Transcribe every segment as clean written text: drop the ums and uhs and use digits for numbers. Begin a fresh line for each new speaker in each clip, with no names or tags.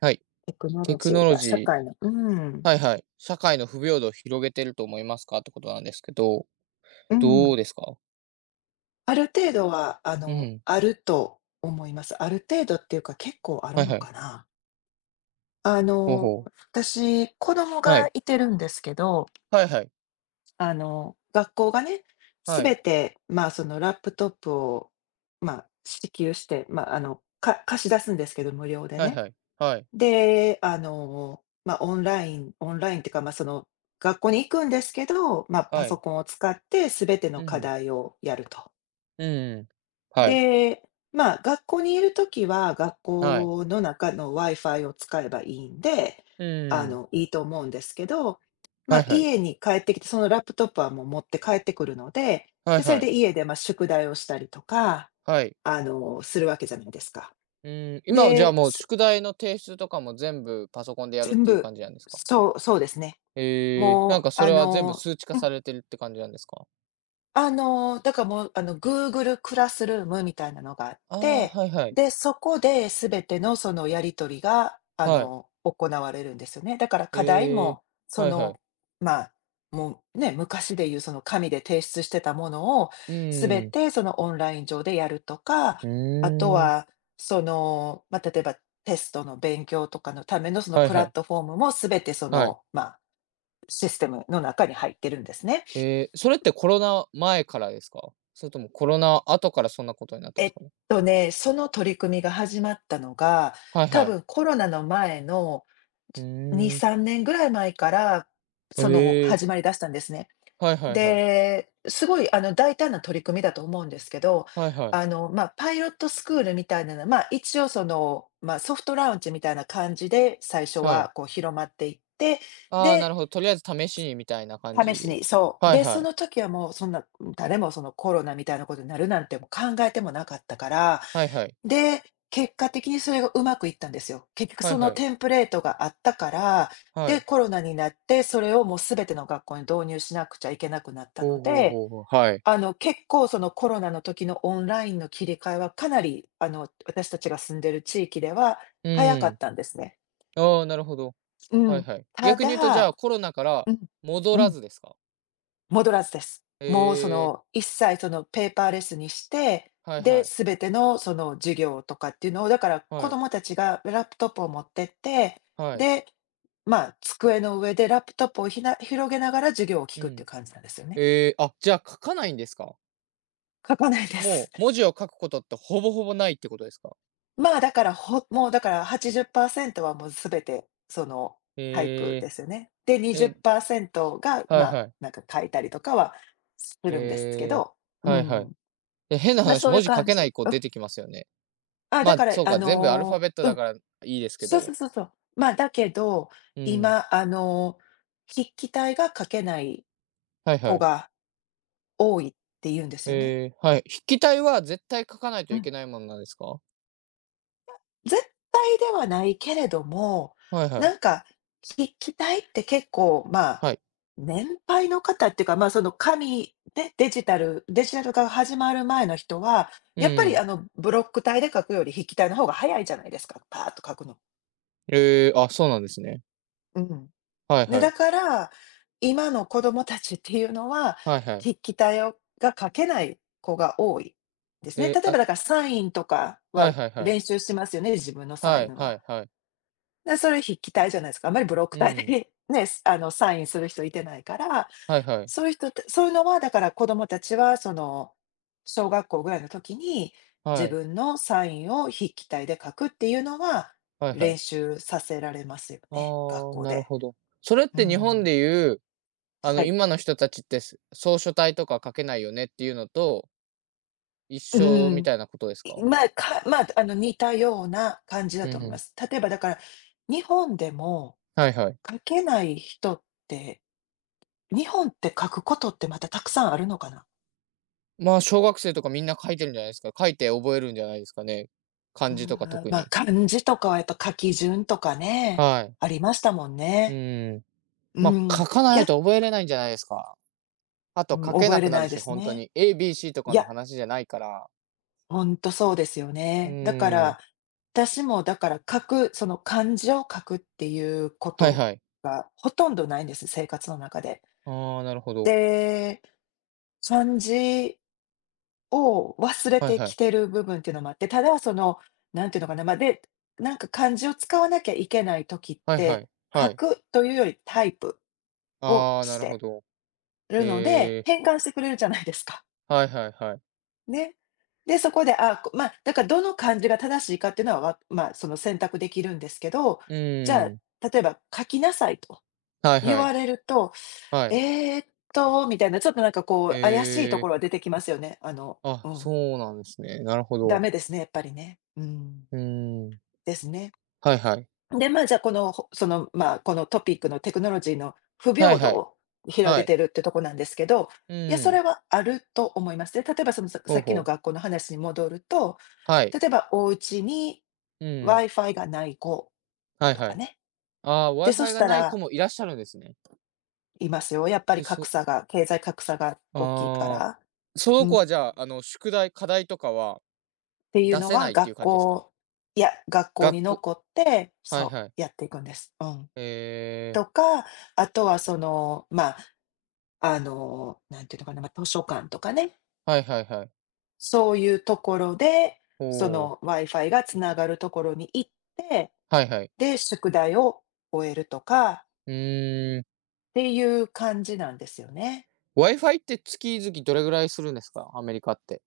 はい。
テクノ
テ
ロ
ク
ジ
ノ
ー
ロ
が
ジ
社
ー、
会のうん、
はいはい。社会の不平等を広げてると思いますかってことなんですけど、
う
ど
ん。
うですか。
ある程度は、あ
う
の、
ん。
あると思います。ある程度っていうか、結構ある
はい
の
はい。
かな。あ
ほう
の、
ほう。
私、子供
は
が
い。
いてるんですけど、
はいはい。
学校がね、す
は
べ
い。
て、そのラップトップを、支給して、貸し出すんですけど、無料で
はい
ね。
はい。はい。
で、オンラインっていうか、学校に行くんですけど、パ
は
ソ
い。
コンを使ってすべて
う
の課
ん。
題をやると。
うん。はい。
で、学校にいるときは、学
はい。
校の中の Wi-Fi を使えばいいんで、
うん。
いいと思うんですけど、
はいはい。
家に帰ってきて、そのラップトップはもう持って帰ってくるので、
はい
で、それ
はい。
で家で、宿題をしたりとか、
はい。
するわけじゃないですか。
うん。今、じゃあ
で、
もう
す
宿題の提出とかも全部パソコンでやるっ
全
ていう
部
感じなんですか。
そう、そうですね。
えー、なん
もう、
かそ
あ
れは全部
の、
数値化
うん、
されてるって感じなんですか。
だからもう、Google クラスルームみたいなのがあっ
ああー、
て、
はいはい。
で、そこで全てのそのやり取りが、
はい。
行われるんですよね。だから課題
え
も、
ー、はいはい。
まあ、もうね、昔でいうその紙で提出してたものを、
う
全
ーん、
てそのオンライン上でやるとか、
う
あと
ーん。
は、例えばテストの勉強とかのためのその
はい
プ
は
ラッ
い。
トフォームも全て
はい。
システムの中に入ってるんですね。
えー、それってコロナ前からですか？それともコロナ後からそんなことになったん
え
です
っ
かね？
その取り組みが始まったのが、
はい
多
はい。
分コロナの前の
う
2、
ーん。
3年ぐらい前から、
ええ
始ま
ー。
りだしたんですね。
はいはいはい。
で、すごい、大胆な取り組みだと思うんですけど、
はいはい。
パイロットスクールみたいなの、一応ソフトラウンジみたいな感じで、最初
はい。
はこう広まっていって、
ああ、
で、
なるほど。とりあえず試しにみたいな感
試
じ
し
で。
にそう。
はい
で、
は
そ
い。
の時はもうそんな、誰もそのコロナみたいなことになるなんてもう考えてもなかったから、
はいはい。
で、結果的にそれがうまくいったんですよ。結局
はい
その
はい。
テンプレートがあったから、
は
で、
い。
コロナになって、それをもうすべての学校に導入しなくちゃいけなくなった
ほ
の
うほう
で、
ほうほう、はい。
結構そのコロナの時のオンラインの切り替えはかなり、私たちが住んでる地域では
う
早かっ
ん。
たんですね。
ああ、なるほど。
う
はい
ん。
はい。
た
逆に言うとじゃ
だ
あ、コロナから
うん、
戻
う
ら
ん。
ずですか？
戻らずです。
え
もう
えー、
一切そのペーパーレスにして、
はい
で、
はい。
全てのその授業とかっていうのを、だから子
はい。
供たちがラップトップを持ってって、
はい。
で、机の上でラップトップを広げながら授業を聞
う
くっていう
ん。
感じなんですよね。
ええ、あ、じゃあ書かないんですか？
書かないです。
もう文字を書くことってほぼほぼないってことですか？
だから、もうだから80%はもう全てその
え
タイプ
え、
ですよね。で、
え、
20%が、
はいはい。
なんか書いたりとかはするんですけ
えー
ど、う
はいはい。
ん。
え、変な話、
そうい
文
う
字書
感
けな
じ。
い子出てきますよね。
あ、
ま
だ
あ、
から、
そうか、全部アルファベット
う
だ
ん、
からいいですけ
そうそ
ど。
うそうそう。だけど、
うん、
今、筆記体が書けない
はいは
子
い。
が多いって言うんですよね。
えー、はい。筆記体は絶対書かないと
う
い
ん。
けないものなんですか？
絶対ではないけれども、
はいはい、
なんか、筆記体って結構、
はい。
年配の方っていうか、その紙でデジタル化が始まる前の人は、
う
やっぱり
ん。
ブロック体で書くより筆記体の方が早いじゃないですか、パーッと書くの。
えー、あ、そうなんですね。
うん。
はい
ね、
はい。
だから、今の子供たちっていうのは、
はいはい。
筆記体が書けない子が多いです
え
ね。
え、
例え
あ、
ばだからサインとか
はい
は
はいはい。
練習しますよね、自分のサ
は
イ
い
ン
は
は。
いはい。
で、それ筆記体じゃないですか。あんまりブロック
う
体
ん、
で ね、サインする人いてないから、
はいはい。
そういう人ってそういうのはだから子供たちは小学校ぐらいの時に、
は
自
い、
分のサインを筆記体で書くっていうのは、
はいは
練
い。
習させられますよね、学
ああ、
校
なる
で。
ほど。それっ
う
て日本
ん。
でいう、あ
は
の、
い。
今の人たちって、す草書体とか書けないよねっていうのと、一
う
緒み
ん。
たいなことです
い
か？
まあ、かまあ、あの、似たような感じだ
う
と
ん
思い
う
ま
ん。
す。例えばだから、日本でも
はいはい。
書けない人って、日本って書くことってまたたくさんあるのかな？
まあ、小学生とかみんな書いてるんじゃないですか。書いて覚えるんじゃないですかね。
う
漢
ー
字とか
ん、
特に。
漢字とかはやっぱ書き順とかね、
はい。
ありましたもん
う
ね。
ん。
う
まあ、書
ん、
かないと覚えれないんじゃないですか。あと
うん、
書け
覚え
な
れ
くな
な
る
いで
し、
す
本当
ね。
に。ABC と
い
かの
や、
話じゃないから。
ほんとそうですよ
う
ね。だか
ーん。
ら、私もだからその漢字を書くっていうこ
はい
と
はい。
がほとんどないんです、生活の中で。
ああ、なるほど。
で、漢字を忘れ
はい
て
は
き
い。
てる部分っていうのもあって、ただその、なんていうのかな、まあ、で、なんか漢字を使わなきゃいけない時っ
はいは
て、
い。
書
はい。
くというよりタイプを
ああ、な
し
るほ
て
ど。
るので、
ええ。
変換してくれるじゃないですか。
はいはいはい。
ね。で、そこで、あ、こまあ、だからどの漢字が正しいかっていうのは、わまあ、その選択できるんですけど、
う
じゃ
ーん。
あ、例えば「書きなさい」と
はい
言
は
わ
い。
れると、
はい。
「えーっと」みたいな、ちょっとなんかこ
え
う怪しいと
え、
ころは出てきますよね。あの
あ、
うん。
そうなんですね。なるほ
ダ
ど。
メですね、やっぱりね。うん。
うーん。
ですね。
はいはい。
で、じゃあ、この、ほその、まあ、このトピックのテクノロジーの不
はい
平
は
等
い。
を広
は
げ
い。
てるってとこなんですけど、
う
いや、そ
ーん。
れはあると思います。で、例えばその、さ
ほ
さ
う
っき
ほ
の
う。
学校の話に戻ると、
はい。
例えばお家に
うーん。
Wi-Fi がない子
はい
と
は
か
い。
ね。
ああ、
で、そ
Wi-Fi
し
が
た
ない子
ら
もいらっしゃるんですね。
いますよ。やっぱり
う
格
そ。
差が、経済格差が大きいか
ああ、
ら。
そ
う
の
ん。
子
っ
はじゃあ、あの、宿題、課題とかは
ていう
出
の
せな
は
いってい
学
う感じですか？
校いや、学校
学
に
校。
残って、
はい
そ
はい。
う、やっていくんです。うん。
ええ、
とか、あとはその、まあ、あの、なんていうのかな、まあ、図書館とかね、
はいはいはい。
そういうところで、そ
ほう。
の Wi-Fi がつながるところに行って、
はいはい。
で、宿題を終えるとか
うーん。
っていう感じなんですよね。
Wi-Fi って月々どれぐらいするんですか？アメリカって。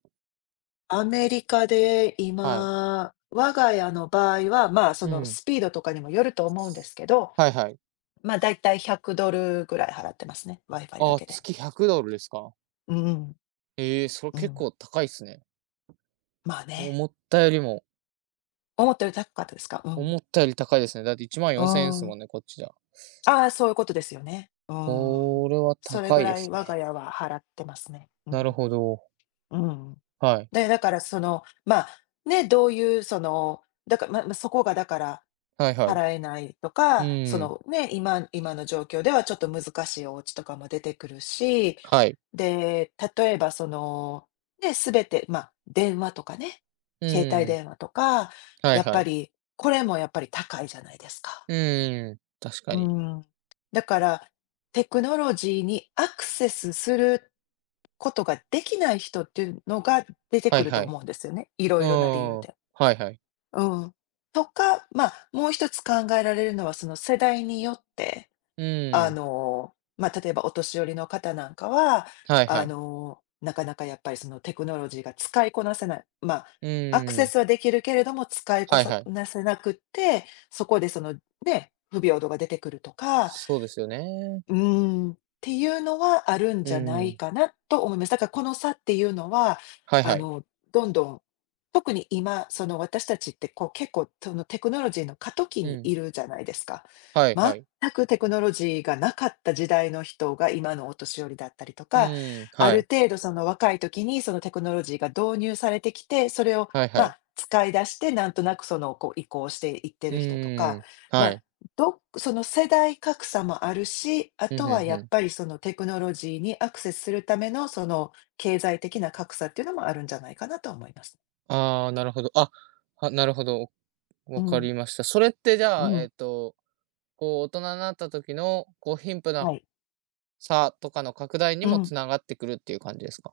アメリカで
はい。
今、我が家の場合は、そ
う
の
ん。
スピードとかにもよると思うんですけど、
はいはい。
だいたい $100 ぐらい払ってますね、Wi-Fi だ
ああ、
けで。
月 $100 ですか？
うんうん、
ええ、それ結構高いっすね。
まあね。
思ったよりも、
思ったより高かったですか？うん。
思ったより高いですね。だって
う
14000円す
ん
もんね、こっちじゃ。
ああ、そういうことですよね。うん。
それは
それ
高
ぐ
いで
らい
す
我が
ね。
家は払ってますね。う
な
ん。
るほど。
うん。
はい。
で、だからその、まあ、ね、どういうその、だから、そこがだから、
はいはい。う
払えないとか、そ
ーん。
のね、今の状況ではちょっと難しいお家とかも出てくるし、
はい。
で、例えばその、ね、全て、電話とかね、
う
携帯
ーん。
電話とか、
はい
やっ
は
ぱ
い。
り、これもやっぱり高いじゃないですか。
うーん。確か
う
に。
ん。だから、テクノロジーにアクセスすることができない人っていうのが出て
は
く
い
ると
はい。
思うんですよね、いろ
うー
いろな理由
ん。
で。
はいはい。
うん。とか、もう一つ考えられるのは、その世代によって、
う
あ
ーん。
の、例えばお年寄りの方なんかは、
はいはい。
なかなかやっぱりそのテクノロジーが使いこなせない、
う
アクセ
ーん。
スはできるけれども、使いこ
はい
さ
はい。
なせなくって、そこでね、不平等が出てくるとか
そうですよね。
うーん、っていうのはあるん
う
じゃな
ー
い
ん。
かなと思います。だからこの差っていうのは、
はい
あ
はい。
の、どんどん、特に今、その私たちってこう結構そのテクノロジーの過渡期
う
に
ん。
いるじゃないですか。
はい
全
はい。
くテクノロジーがなかった時代の人が今のお年寄りだったりと
う
か、
ーん、
あ
は
る
い。
程度その若い時にそのテクノロジーが導入されてきて、それを
はいは
ま
い。
あ使い出して、なんとなくそのこう移行していって
う
る人と
ー
か、
ん、
ま
は
あ
い。
どその世代格差もあるし、あ
うん、
と
ふん
は
ふ
やっ
ん。
ぱりそのテクノロジーにアクセスするためのその経済的な格差っていうのもあるんじゃないかなと思います。
ああ、なるほど。あ、は、なるほど、
う
わか
ん、
りました。それってじ
う
ゃあ、え
ん、
っと、こう大人になった時の、こう貧富の
はい。
差とかの拡大に
う
も
ん。
つながってくるっていう感じですか？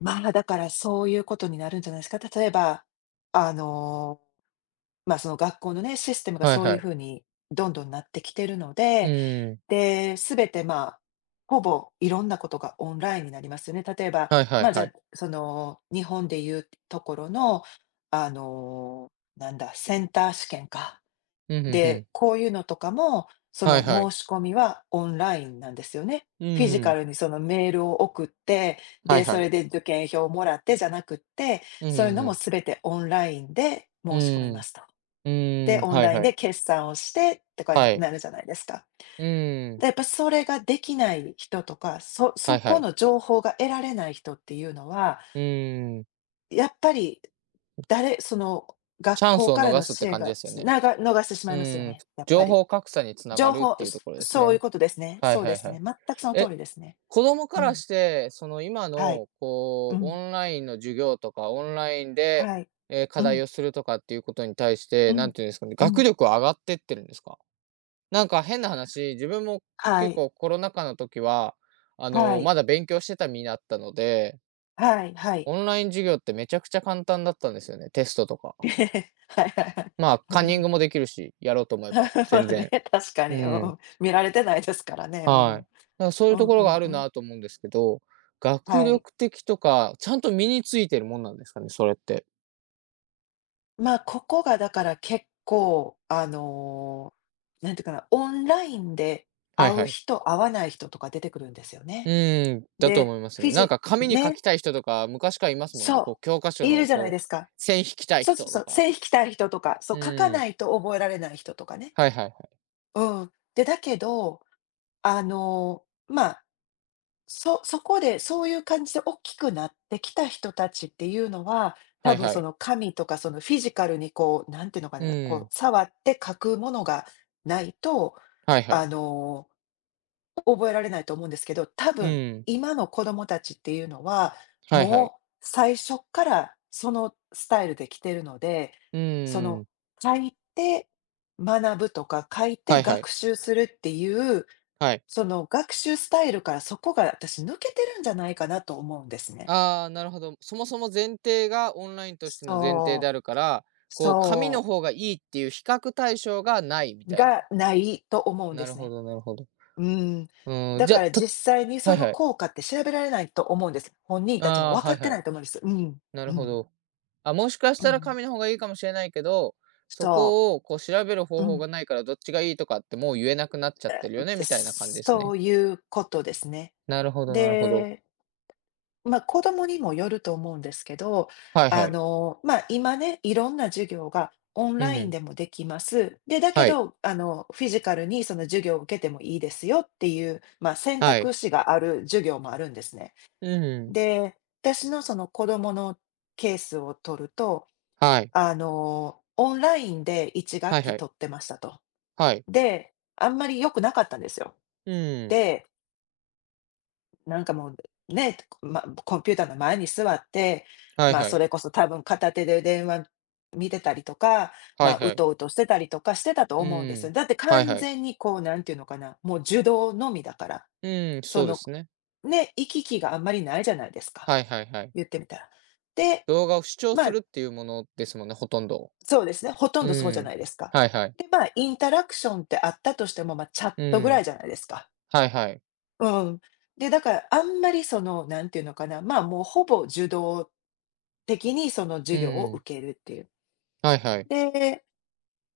まあ、だからそういうことになるんじゃないですか。例えば、あの、まあ、その学校のね、システムが
はい
そう
は
いう
い。
ふうにどんどんなってきてるの
う
で、
ーん、
で、全て、まあ、ほぼいろんなことがオンラインになりますよね。例えば、
はいはい
まあ、じゃ
はい。
あ、その、日本でいうところの、あの、なんだ、センター試験か。
うん、ふんふ
で、
ん。
こういうのとかも、そ
は
の
いはい。
申し込みはオンラインなんですよね。
う
フィジ
ー
カ
ん、
ルにそのメールを送って、
はい
で、
は
そ
い。
れで受験票をもらってじゃなくって、
うん、
そういうの
ふ
も
ん
す
ふん。
べてオンラインで
う
申し込み
ー
ま
ん、
すと。
う
で、
ーん、
オン
はい
ライン
は
で
い。
決算をしてとかに
はい。
なるじゃないですか。
うーん、
で、やっぱそれができない人とか、
は
そ
いは
こ
い。
の情報が得られない人っていうのは、
うーん。
やっぱり誰その、学
チャン
校
スを
から
逃
の
すっ
支
て
援
感じ
が、
ですよね。
逃してしま
う
いますよ
ん、
ね、やっぱ
情
り。
報格差につなが
情
るっ
報、
ていうところです
そういう
ね。
ことですね。
はい
そう
は
で
い
す
はい。
ね。全くその通
え、
りですね。
子供か
う
ら
ん。
して、その今
はい。
の
う
こう、
ん。
オンラインの授業とか、オンラインで、
はい。
え、課
うん。
題をするとかっていうことに対し
う
て、
ん。
何て言うんですかね、
う
学
ん。
力は上がってってるんですか？なんか変な話、自分も
は
結
い。
構コロナ禍の時は、あ
は
の、
い。
まだ勉強してた身だったので、
はい、はい。
オンライン授業ってめちゃくちゃ簡単だったんですよね、テストとか。
はいはいはい。
まあ、
う
カンニン
ん。
グもできるし、やろうと思えば、
ま
全
あね、
然。
確か
う
に、う
ん、
ん、見られてないですからね。うん
はい。だからそういう
う
と
ん。
こ
う
ろが
ん
ある
うん。
なと思うんですけど、学
はい。
力的とか、ちゃんと身についてるもんなんですかね、それって。
まあ、ここがだから結構、なんていうかな、オンラインで
はい
会
は
う
い。
人、会わない人とか出てくるんですよ
う
ね。
ーん、だと
で、
思います
フ
ね。
ィ
なん
ジ
か紙に書
ね、
きたい人とか、昔からいますもんね。
そ
こう教科
う、
書
いる
の
じゃない
こ
です
う、
か。
線引きたい
そうそう
人
そ
と
う、
か。
線引きたい人とか、そ
う
う、書か
ーん、
ないと覚えられない人とかね。
はいはいはい。
うん。で、だけど、あの、まあそこで、そういう感じで大きくなってきた人たちっていうのは、
は
多
い
分
は
そ
い。
の紙とかそのフィジカルにこう、なんていうのか
う
な、こ
ー
う
ん、
触って書くものがないと、
はいは
あ
い。
の、覚えられないと思うんですけど、多
う
分
ーん、
今の子供たちっていうのは、
はいはい。
もう最初っからそのスタイルで来てるので、
う
そ
ー
の
ん、
書いて学ぶとか、書い
は
て
いは
学
い。
習するっていう
はい。
その学習スタイルからそこが私抜けてるんじゃないかなと思うんですね。
ああ、なるほど。そもそも前提がオンラインとしての前提で
そ
あ
う、
るから、こう紙の
そ
方がいいっていう比較対象がないみ
う、
たいな。
がないと思うんで
なる
す
ほ
ね。
どなるほど。
うん。
うん、
だ
じ
か
ゃ、
ら
と。
実際に
は
そ
い
の
はい。
効果って調べられないと思うんです。本人
あ
たちも
あ、
分か
はい
って
は
な
い。
いと思うんです。うん、
な
う
るほ
ん、
ど。あ、もしかし
う
たら
ん。
紙の方がいいかもしれないけど、そ
そ
こをこう調べる
う、
方
う
法
ん。
がないからどっちがいいとかってもう言えなくなっちゃってるよねみたいな感じです
そ
ね。
ういうことですね。
なるほどなるほど。
でまあ、子供にもよると思うんですけど、
はいはい。
まあ、今ね、いろんな授業がオン
う
ラ
んう
イン
ん。
でもできます。で、だけ
はい。
ど、フィジカルにその授業を受けてもいいですよっていう、まあ、選
は
択
い。
肢がある授業もあるんですね。
うんうん。
で、私のその子供のケースを取ると、
はい。
オンラインで1
は
学
い
期
はい。
取ってましたと。
はい。
で、あんまり良くなかったんですよ。
うんうん。
で、なんかもう、ね、ま、コンピューターの前に座って、
はい
まあ、
は
そ
い。
れこそ多分片手で電話見てたりとか、
は
ま
い
あ、う
はい。
とうとしてたりとかしてたと
う
思うんですよ。
ん。
だって
はい
完
はい。
全にこう、なんていうのかな、もう受動のみだから。
うん、
そ
そうで
の、
すね。
ね、行き来があんまりないじゃないですか、
はいはいはい。
言ってみたら。で、
動画を視聴
ま
す
あ、
るっていうものですもんね、ほとんど。
そうですね、ほとん
う
どそうじゃ
ん。
ないですか。
はいはい。
で、まあ、インタラクションってあったとしても、まあ、チャッ
う
トぐら
ん。
いじゃないですか。
はいはい。
うん。で、だからあんまりその、なんていうのかな、まあ、もうほぼ受動的にその
う
授業を
ん。
受けるっていう。
はいはい。
で、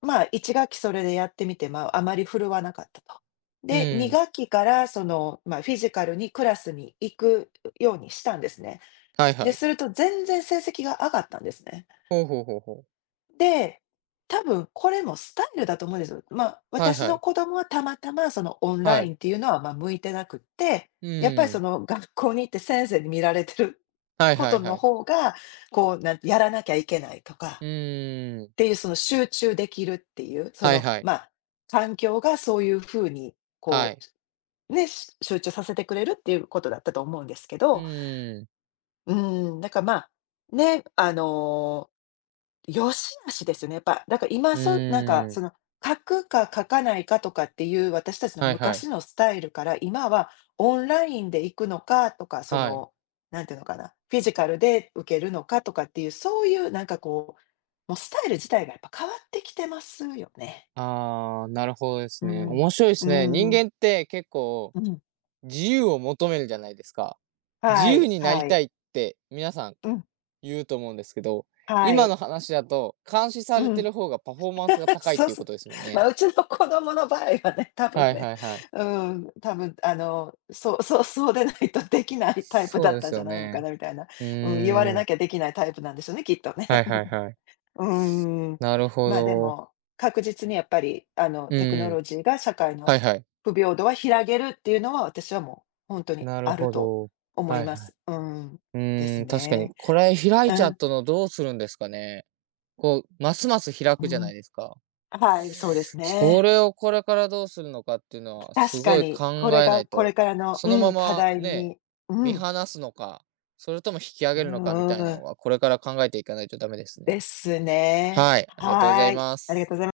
まあ、1学期それでやってみて、まあ、あまり振るわなかったと。
う
で、2
ん。
学期からその、まあ、フィジカルにクラスに行くようにしたんですね。
はいは
で、
い。
すると全然成績が上がったんですね。
ほうほうほうほう。
で、多分これもスタイルだと思うんですよ。まあ、
はい
私
は
の
い。
子供はたまたまそのオンラ
は
イ
い。
ンっていうのは、ま、向いてなくって、
う
やっぱりそ
ん。
の学校に行って先生に見られてる
はい
こ
は
と
いは
の
い。
方が、こう、なんてやらなきゃいけないとか
うーん。
っていう、その集中できるっていう、そ
はい
の、
はい。
まあ、環境がそういうふうに
は
こ
い。
う、ね、集中させてくれるっていうことだったと思うんですけ
う
ど、
ん。
うん、まあ、ね、あの、良し悪しですよね。やっぱ、だから今
う
そうなんか
ーん。
その、書くか書かないかとかっていう私たちの
はいは
昔
い。
のスタイルから、今はオンラインで行くのかと
はいうんうんはい
か、そ
はいはい。
の、なんていうのかな、フィジカルで受けるのかとかっていう、そういうなんかこう、もうスタイル自体がやっぱ変わってきてますよね。
ああ、なるほどです
う
ね。
ん。
面白いで
う
すね。人
ん。
間って結構
うん。
自由を求めるじゃないですか。自
は
由
い、
になり
はい。
たいって皆さん
うん、
言うと思うんですけど、
は
今
い。
の話だと監視さ
う
れて
ん。
る方がパフォーマンスが 高いっ
そう
ていう
そ
こ
う。
とですもん
まあ、
ね。
うちの子供の場合はね、多分
はい
ね、
はいはい。
うん、多分あの、そうでないとできないタイプだ
そう
っ
で
たん
す
じゃ
よ
ないのか
ね。
なみたいな、
う
うん、言われ
ーん。
なきゃできないタイプなんでしょうね、きっとね。
はいはいはい。
うん。
なるほ
まあで
ど。
も、確実にやっぱり、
う
テクノ
ん。
ロジーが社会の
はいはい。
不平等は広げるっていうのは、私はもう本当に
なる
ある
ほ
と
ど。
思い
はい
ま
はい。
す。うん。
う
で
ー
す
ん、確かに。
ね。
これ開
う
いちゃっ
ん、
たのどうするんですかね。こう、ますます開
う
くじゃない
ん。
ですか。
はい、そうです
そ
ね。
れをこれからどうするのかっていうのは、す
確か
ごい
に、
考
これ
えな
が
い
これ
と、
からの、
その
う
ま
ん、課
ま
題
ね、
に、う
見
ん、
放すのか、それとも引き上
う
げるのかみた
ん
いな
ん、
のは、これから考えていかないとダメです
で
ね。
すね。
はい、ありがとうござ
は
い
い、
ま
ありが
す。
とうございます